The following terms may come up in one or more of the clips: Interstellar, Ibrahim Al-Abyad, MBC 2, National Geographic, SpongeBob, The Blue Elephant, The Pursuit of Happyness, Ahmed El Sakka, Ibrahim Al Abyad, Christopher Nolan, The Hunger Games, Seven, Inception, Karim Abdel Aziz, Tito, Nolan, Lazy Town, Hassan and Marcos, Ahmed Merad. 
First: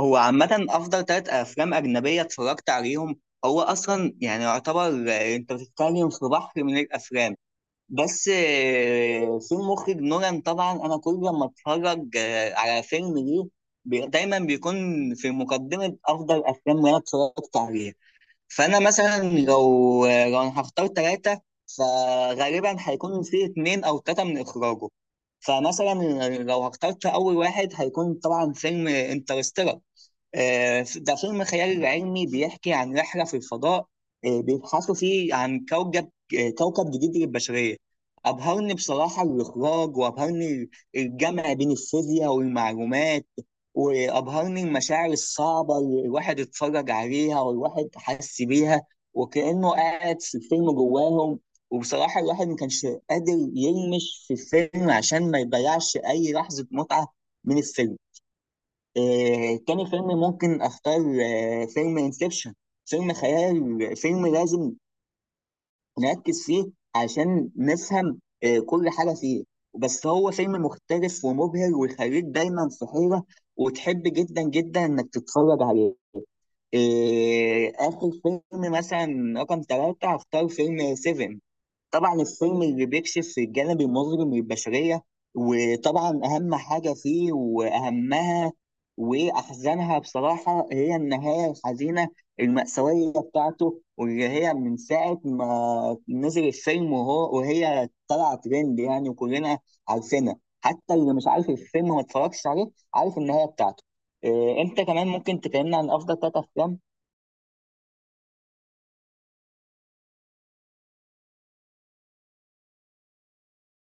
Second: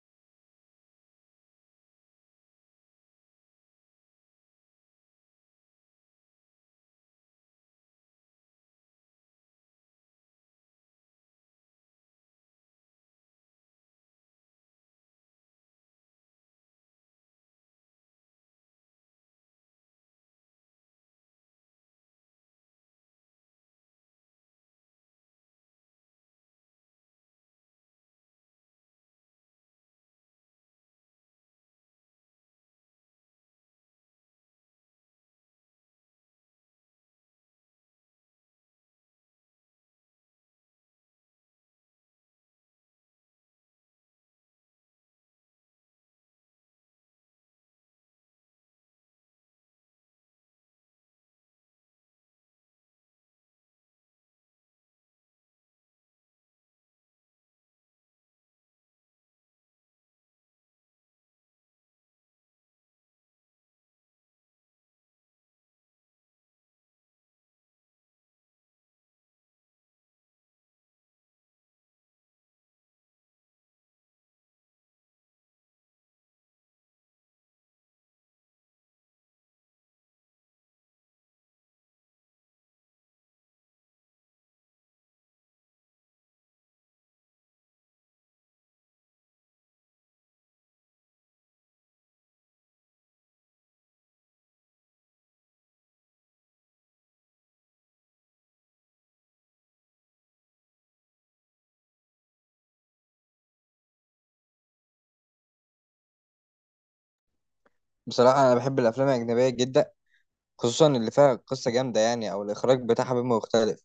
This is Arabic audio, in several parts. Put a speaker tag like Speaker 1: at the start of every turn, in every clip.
Speaker 1: هو عامة أفضل تلات أفلام أجنبية اتفرجت عليهم. هو أصلا يعني يعتبر. أنت بتتكلم في بحر من الأفلام. بس في المخرج نولان، طبعا أنا كل لما أتفرج على فيلم ليه دايما بيكون في مقدمة أفضل أفلام اللي أنا اتفرجت عليها. فأنا مثلا لو أنا هختار تلاتة، فغالبا هيكون في اتنين أو تلاتة من إخراجه. فمثلا، لو اخترت أول واحد هيكون طبعا فيلم انترستيلر. ده فيلم خيال علمي بيحكي عن رحلة في الفضاء. بيبحثوا فيه عن كوكب جديد للبشرية. أبهرني بصراحة الإخراج، وأبهرني الجمع بين الفيزياء والمعلومات، وأبهرني المشاعر الصعبة اللي الواحد اتفرج عليها والواحد حس بيها وكأنه قاعد في الفيلم جواهم. وبصراحة الواحد ما كانش قادر يلمش في الفيلم عشان ما يضيعش أي لحظة متعة من الفيلم. تاني فيلم ممكن اختار فيلم انسبشن. فيلم خيال، فيلم لازم نركز فيه عشان نفهم كل حاجة فيه. بس هو فيلم مختلف ومبهر، ويخليك دايما في حيرة، وتحب جدا جدا انك تتفرج عليه. اخر فيلم مثلا رقم ثلاثة هختار فيلم سيفن. طبعا الفيلم اللي بيكشف الجانب المظلم للبشرية، وطبعا أهم حاجة فيه، وأهمها وأحزنها بصراحة، هي النهاية الحزينة المأساوية بتاعته، واللي هي من ساعة ما نزل الفيلم وهو وهي طلع ترند يعني، وكلنا عارفينها. حتى اللي مش عارف الفيلم، ما اتفرجش عليه، عارف النهاية بتاعته. إيه، أنت كمان ممكن تكلمنا عن أفضل ثلاث أفلام؟
Speaker 2: بصراحة أنا بحب الأفلام الأجنبية جدا، خصوصا اللي فيها قصة جامدة يعني أو الإخراج بتاعها بيبقى مختلف.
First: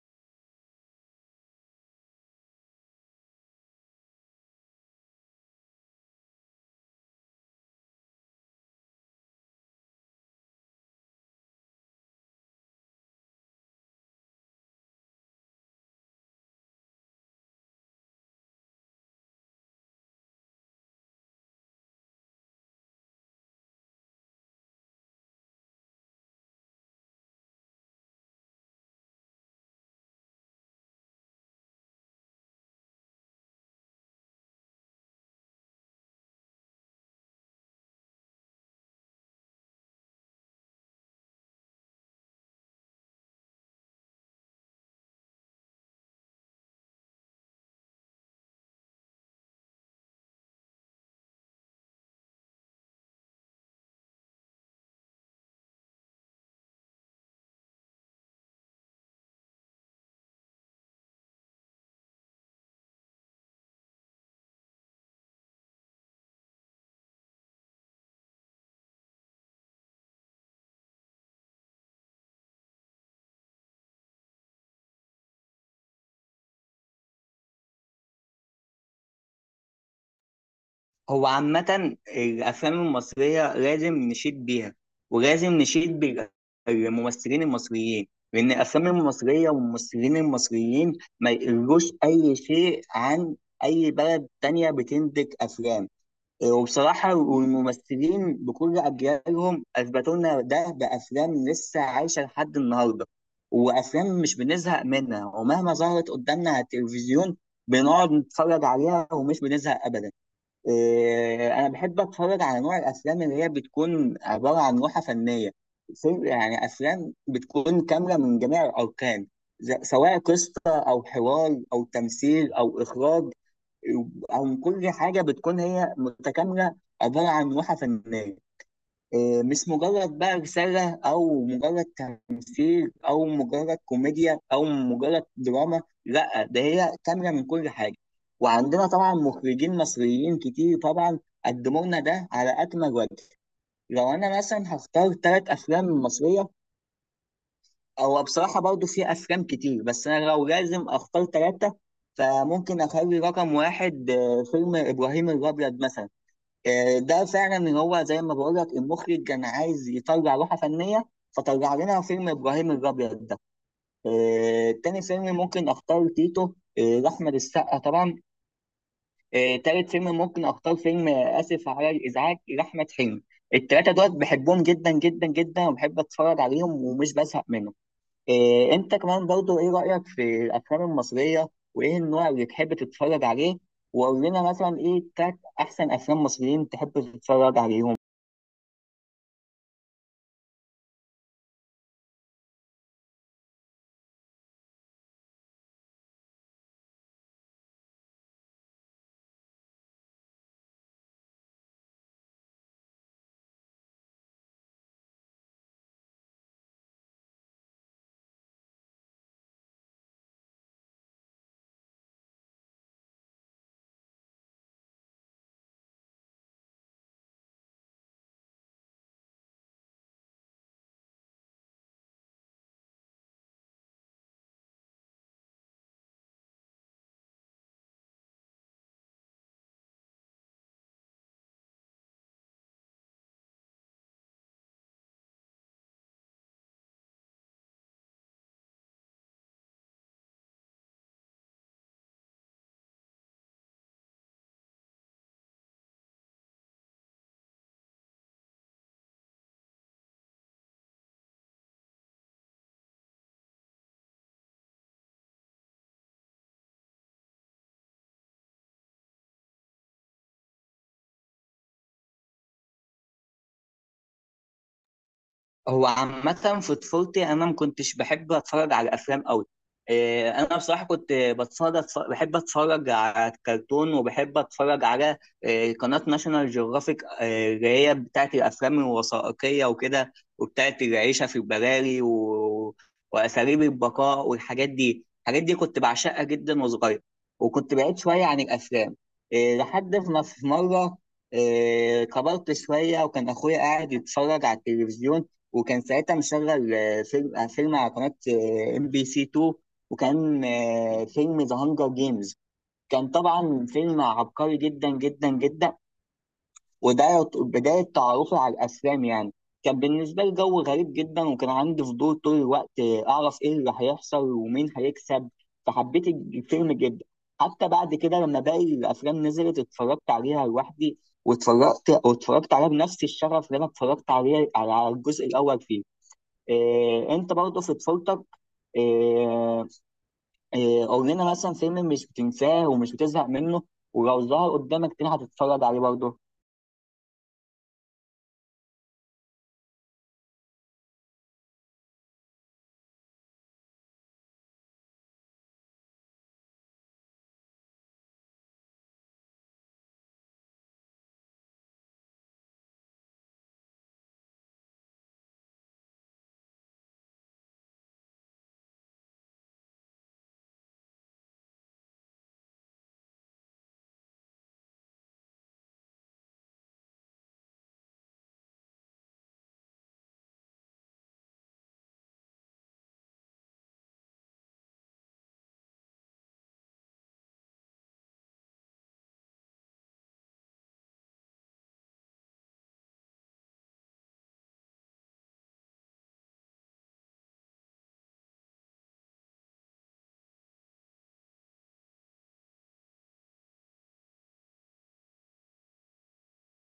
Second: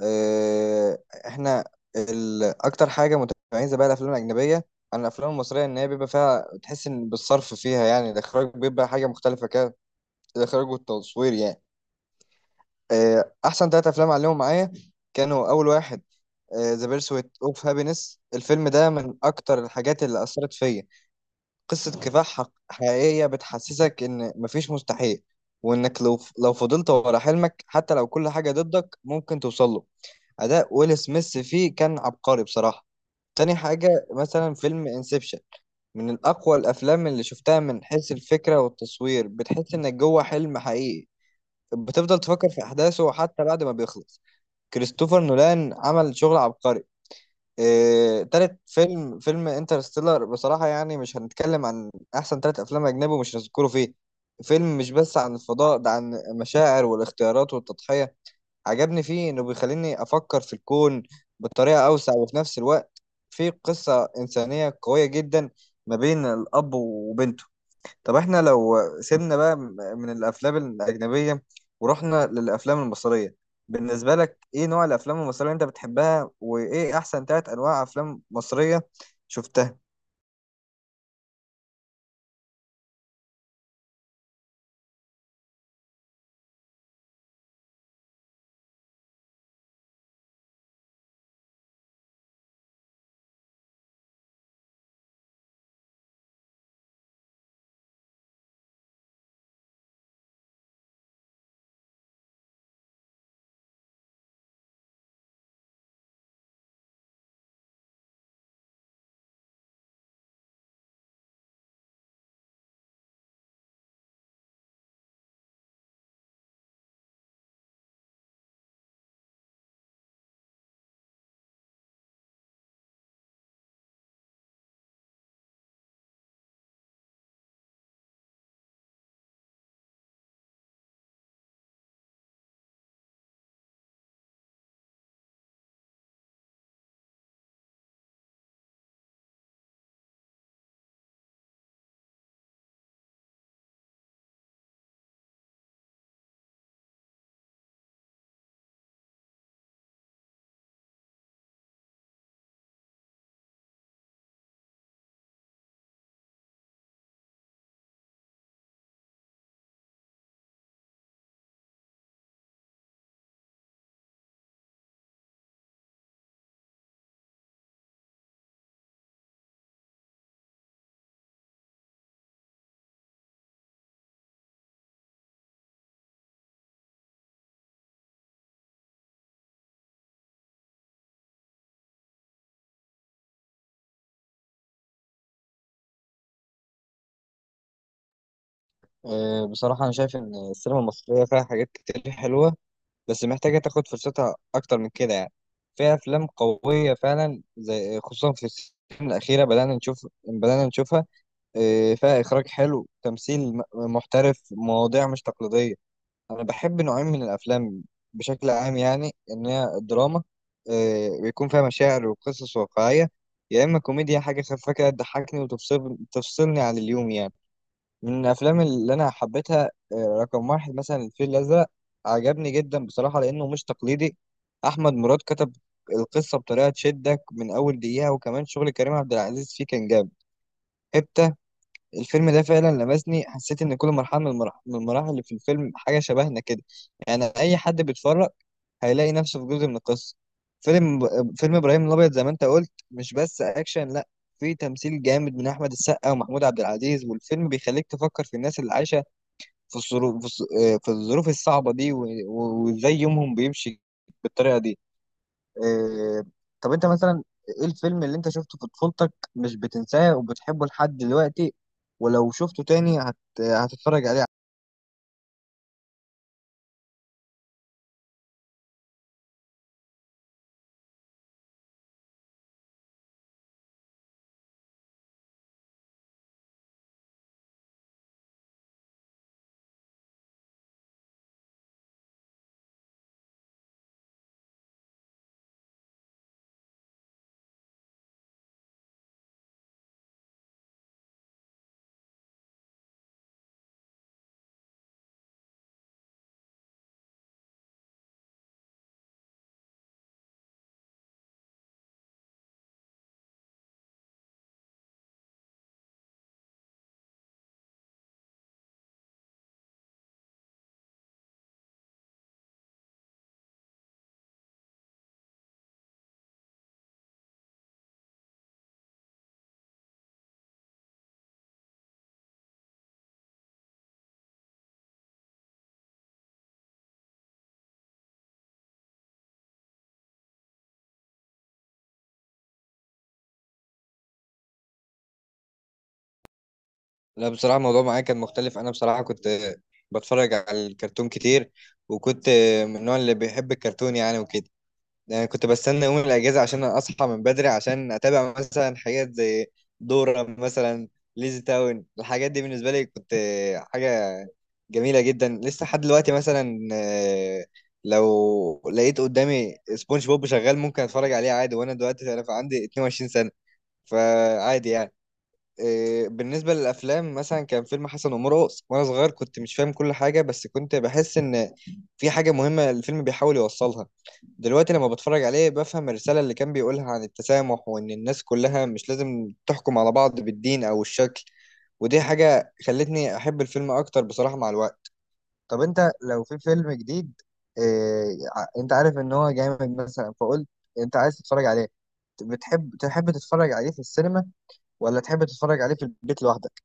Speaker 2: آه، إحنا أكتر حاجة متميزة بقى الأفلام الأجنبية عن الأفلام المصرية إن هي بيبقى فيها، تحس إن بالصرف فيها يعني الإخراج بيبقى حاجة مختلفة كده، الإخراج والتصوير يعني. أحسن تلات أفلام عليهم معايا كانوا: أول واحد ذا بيرسويت أوف هابينس. الفيلم ده من أكتر الحاجات اللي أثرت فيا، قصة كفاح حقيقية بتحسسك إن مفيش مستحيل، وإنك لو فضلت ورا حلمك حتى لو كل حاجة ضدك ممكن توصل له. أداء ويل سميث فيه كان عبقري بصراحة. تاني حاجة مثلا فيلم انسبشن، من أقوى الأفلام اللي شفتها من حيث الفكرة والتصوير، بتحس إنك جوه حلم حقيقي، بتفضل تفكر في أحداثه حتى بعد ما بيخلص. كريستوفر نولان عمل شغل عبقري. تالت فيلم انترستيلر، بصراحة يعني مش هنتكلم عن أحسن تلات أفلام أجنبي ومش هنذكره فيه. فيلم مش بس عن الفضاء، ده عن المشاعر والاختيارات والتضحية. عجبني فيه إنه بيخليني أفكر في الكون بطريقة أوسع، وفي نفس الوقت فيه قصة إنسانية قوية جدا ما بين الأب وبنته. طب احنا لو سيبنا بقى من الافلام الاجنبيه ورحنا للافلام المصريه، بالنسبه لك ايه نوع الافلام المصريه اللي انت بتحبها، وايه احسن ثلاث انواع افلام مصريه شفتها؟
Speaker 1: هو عامة الأفلام المصرية لازم نشيد بيها، ولازم نشيد بالممثلين المصريين، لأن الأفلام المصرية والممثلين المصريين ما يقلوش أي شيء عن أي بلد تانية بتنتج أفلام. وبصراحة والممثلين بكل أجيالهم أثبتوا لنا ده بأفلام لسه عايشة لحد النهاردة، وأفلام مش بنزهق منها. ومهما ظهرت قدامنا على التلفزيون بنقعد نتفرج عليها ومش بنزهق أبدا. إيه، انا بحب اتفرج على نوع الافلام اللي هي بتكون عباره عن لوحه فنيه. يعني افلام بتكون كامله من جميع الاركان، سواء قصه او حوار او تمثيل او اخراج، او كل حاجه بتكون هي متكامله، عباره عن لوحه فنيه. إيه، مش مجرد بقى رسالة، أو مجرد تمثيل، أو مجرد كوميديا، أو مجرد دراما. لأ، ده هي كاملة من كل حاجة. وعندنا طبعا مخرجين مصريين كتير، طبعا قدموا لنا ده على أكمل وجه. لو أنا مثلا هختار تلات أفلام مصرية، أو بصراحة برضو في أفلام كتير، بس أنا لو لازم أختار تلاتة، فممكن أخلي رقم واحد فيلم إبراهيم الأبيض مثلا. ده فعلا هو زي ما بقول لك، المخرج كان عايز يطلع لوحه فنيه، فطلع لنا فيلم ابراهيم الابيض ده. تاني فيلم ممكن اختار تيتو، لاحمد السقا طبعا. تالت فيلم ممكن اختار فيلم اسف على الازعاج لاحمد حلمي. التلاته دول بحبهم جدا جدا جدا، وبحب اتفرج عليهم ومش بزهق منهم. انت كمان برضو، ايه رايك في الافلام المصريه؟ وايه النوع اللي تحب تتفرج عليه؟ وقول لنا مثلا ايه تلات احسن افلام مصريين تحب تتفرج عليهم؟
Speaker 2: بصراحة أنا شايف إن السينما المصرية فيها حاجات كتير حلوة، بس محتاجة تاخد فرصتها أكتر من كده يعني. فيها أفلام قوية فعلا، زي خصوصا في السنين الأخيرة بدأنا نشوفها. فيها إخراج حلو، تمثيل محترف، مواضيع مش تقليدية. انا بحب نوعين من الافلام بشكل عام يعني، ان هي الدراما، بيكون فيها مشاعر وقصص واقعيه، يا اما كوميديا حاجه خفيفه كده تضحكني تفصلني عن اليوم يعني. من الافلام اللي انا حبيتها، رقم واحد مثلا الفيل الازرق، عجبني جدا بصراحه لانه مش تقليدي. احمد مراد كتب القصه بطريقه تشدك من اول دقيقه، وكمان شغل كريم عبد العزيز فيه كان جامد. الفيلم ده فعلا لمسني، حسيت ان كل مرحله من المراحل اللي في الفيلم حاجه شبهنا كده، يعني اي حد بيتفرج هيلاقي نفسه في جزء من القصه. فيلم فيلم ابراهيم الابيض زي ما انت قلت مش بس اكشن، لا، في تمثيل جامد من احمد السقا ومحمود عبد العزيز، والفيلم بيخليك تفكر في الناس اللي عايشه في الظروف في الظ- في الظروف الصعبه دي وازاي يومهم بيمشي بالطريقه دي. آه، طب انت مثلا ايه الفيلم اللي انت شفته في طفولتك مش بتنساه وبتحبه لحد دلوقتي، ولو شفته تاني هتتفرج عليه؟
Speaker 1: هو عامة في طفولتي أنا ما كنتش بحب أتفرج على أفلام أوي. إيه، أنا بصراحة كنت بحب أتفرج على الكرتون، وبحب أتفرج على قناة ناشونال جيوغرافيك، اللي هي بتاعت الأفلام الوثائقية وكده، وبتاعت العيشة في البراري، وأساليب البقاء والحاجات دي، الحاجات دي كنت بعشقها جدا وصغير، وكنت بعيد شوية عن الأفلام. إيه، لحد ما في مرة، كبرت شوية، وكان أخويا قاعد يتفرج على التلفزيون. وكان ساعتها مشغل فيلم على قناة ام بي سي 2. وكان فيلم ذا هانجر جيمز. كان طبعا فيلم عبقري جدا جدا جدا. وده بداية تعرفي على الأفلام يعني. كان بالنسبة لي جو غريب جدا، وكان عندي فضول طول الوقت، أعرف إيه اللي هيحصل ومين هيكسب. فحبيت الفيلم جدا. حتى بعد كده، لما باقي الأفلام نزلت، اتفرجت عليها لوحدي، واتفرجت عليها بنفس الشغف اللي أنا اتفرجت عليه على الجزء الأول فيه. إيه، انت برضه في طفولتك، إيه إيه قول لنا مثلا فيلم مش بتنساه ومش بتزهق منه، ولو ظهر قدامك تاني هتتفرج عليه برضه؟
Speaker 2: لا بصراحة الموضوع معايا كان مختلف. أنا بصراحة كنت بتفرج على الكرتون كتير، وكنت من النوع اللي بيحب الكرتون يعني وكده. يعني كنت بستنى يوم الأجازة عشان أصحى من بدري عشان أتابع مثلا حاجات زي دورة مثلا، ليزي تاون. الحاجات دي بالنسبة لي كنت حاجة جميلة جدا، لسه لحد دلوقتي مثلا لو لقيت قدامي سبونج بوب شغال ممكن اتفرج عليه عادي، وانا دلوقتي انا عندي 22 سنة، فعادي يعني. بالنسبة للأفلام مثلا كان فيلم حسن ومرقص، وأنا صغير كنت مش فاهم كل حاجة، بس كنت بحس إن في حاجة مهمة الفيلم بيحاول يوصلها. دلوقتي لما بتفرج عليه بفهم الرسالة اللي كان بيقولها عن التسامح، وإن الناس كلها مش لازم تحكم على بعض بالدين أو الشكل، ودي حاجة خلتني أحب الفيلم أكتر بصراحة مع الوقت. طب انت لو في فيلم جديد، إيه انت عارف ان هو جامد مثلا فقلت انت عايز تتفرج عليه، بتحب تتفرج عليه في السينما، ولا تحب تتفرج عليه في البيت لوحدك؟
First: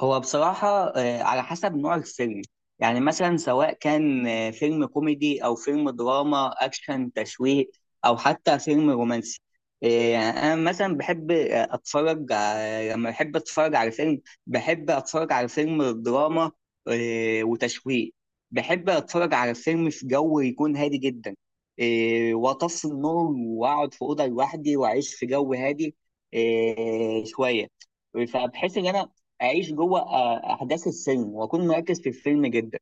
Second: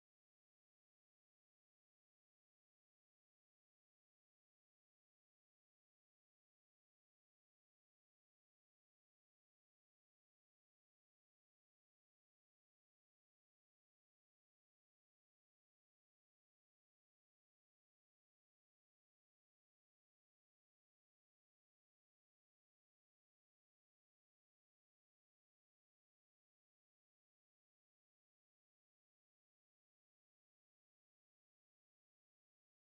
Speaker 1: هو بصراحة على حسب نوع الفيلم. يعني مثلا سواء كان فيلم كوميدي، أو فيلم دراما، أكشن، تشويق، أو حتى فيلم رومانسي. يعني أنا مثلا بحب، لما بحب أتفرج على فيلم دراما وتشويق. بحب أتفرج على فيلم في جو يكون هادي جدا، وأطفي النور، وأقعد في أوضة لوحدي، وأعيش في جو هادي شوية. فبحس ان انا اعيش جوه احداث السينما، واكون مركز في الفيلم جدا.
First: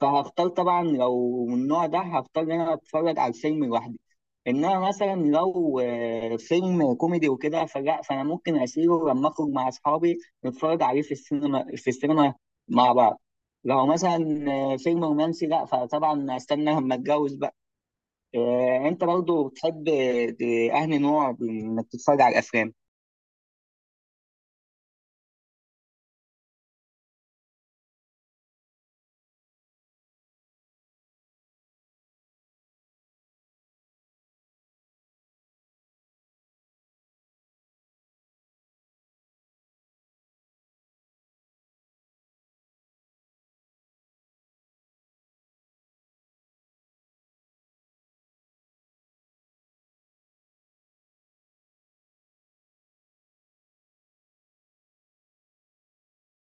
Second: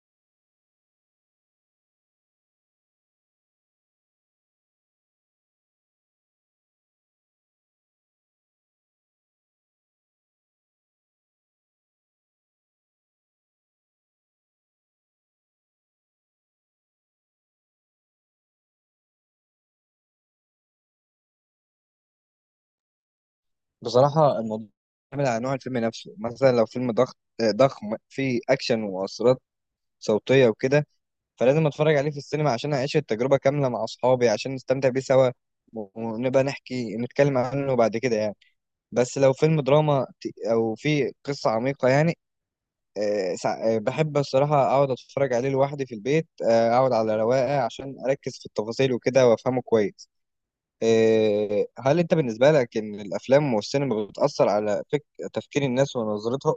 Speaker 1: فهختار طبعا، لو من النوع ده، هختار ان انا اتفرج على الفيلم لوحدي. انما مثلا، لو فيلم كوميدي وكده فلا، فانا ممكن اشيله لما اخرج مع اصحابي، نتفرج عليه في السينما مع بعض. لو مثلا فيلم رومانسي لا، فطبعا استنى لما اتجوز بقى. انت برضو بتحب اهني نوع انك تتفرج على الافلام؟
Speaker 2: بصراحة الموضوع بيعتمد على نوع الفيلم نفسه. مثلا لو فيلم ضغط آه، ضخم فيه اكشن ومؤثرات صوتية وكده، فلازم اتفرج عليه في السينما عشان اعيش التجربة كاملة مع اصحابي عشان نستمتع بيه سوا، ونبقى نتكلم عنه بعد كده يعني. بس لو فيلم دراما او فيه قصة عميقة يعني، بحب الصراحة أقعد أتفرج عليه لوحدي في البيت، أقعد على رواقة عشان أركز في التفاصيل وكده وأفهمه كويس. هل أنت بالنسبة لك إن الأفلام والسينما بتأثر على تفكير الناس ونظرتها؟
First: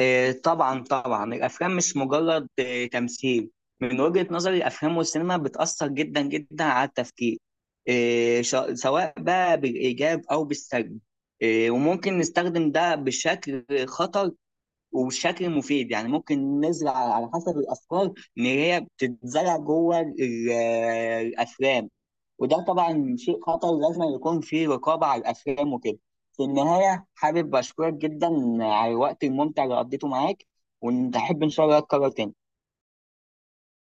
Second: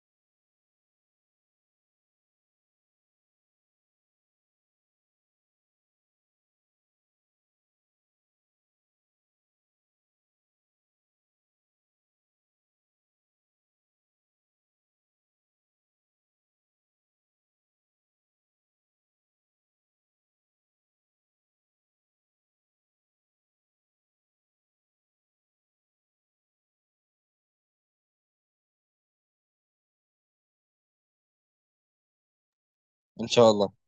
Speaker 1: طبعا طبعا، الافلام مش مجرد تمثيل. من وجهة نظري، الافلام والسينما بتاثر جدا جدا على التفكير، سواء بقى بالايجاب او بالسلب. وممكن نستخدم ده بشكل خطر، وبشكل مفيد، يعني ممكن نزرع على حسب الافكار ان هي بتتزرع جوه الافلام. وده طبعا شيء خطر، لازم يكون فيه رقابة على الأفلام وكده. في النهاية، حابب أشكرك جدا على الوقت الممتع اللي قضيته معاك، ونحب إن شاء الله أتكرر تاني.
Speaker 2: إن شاء الله.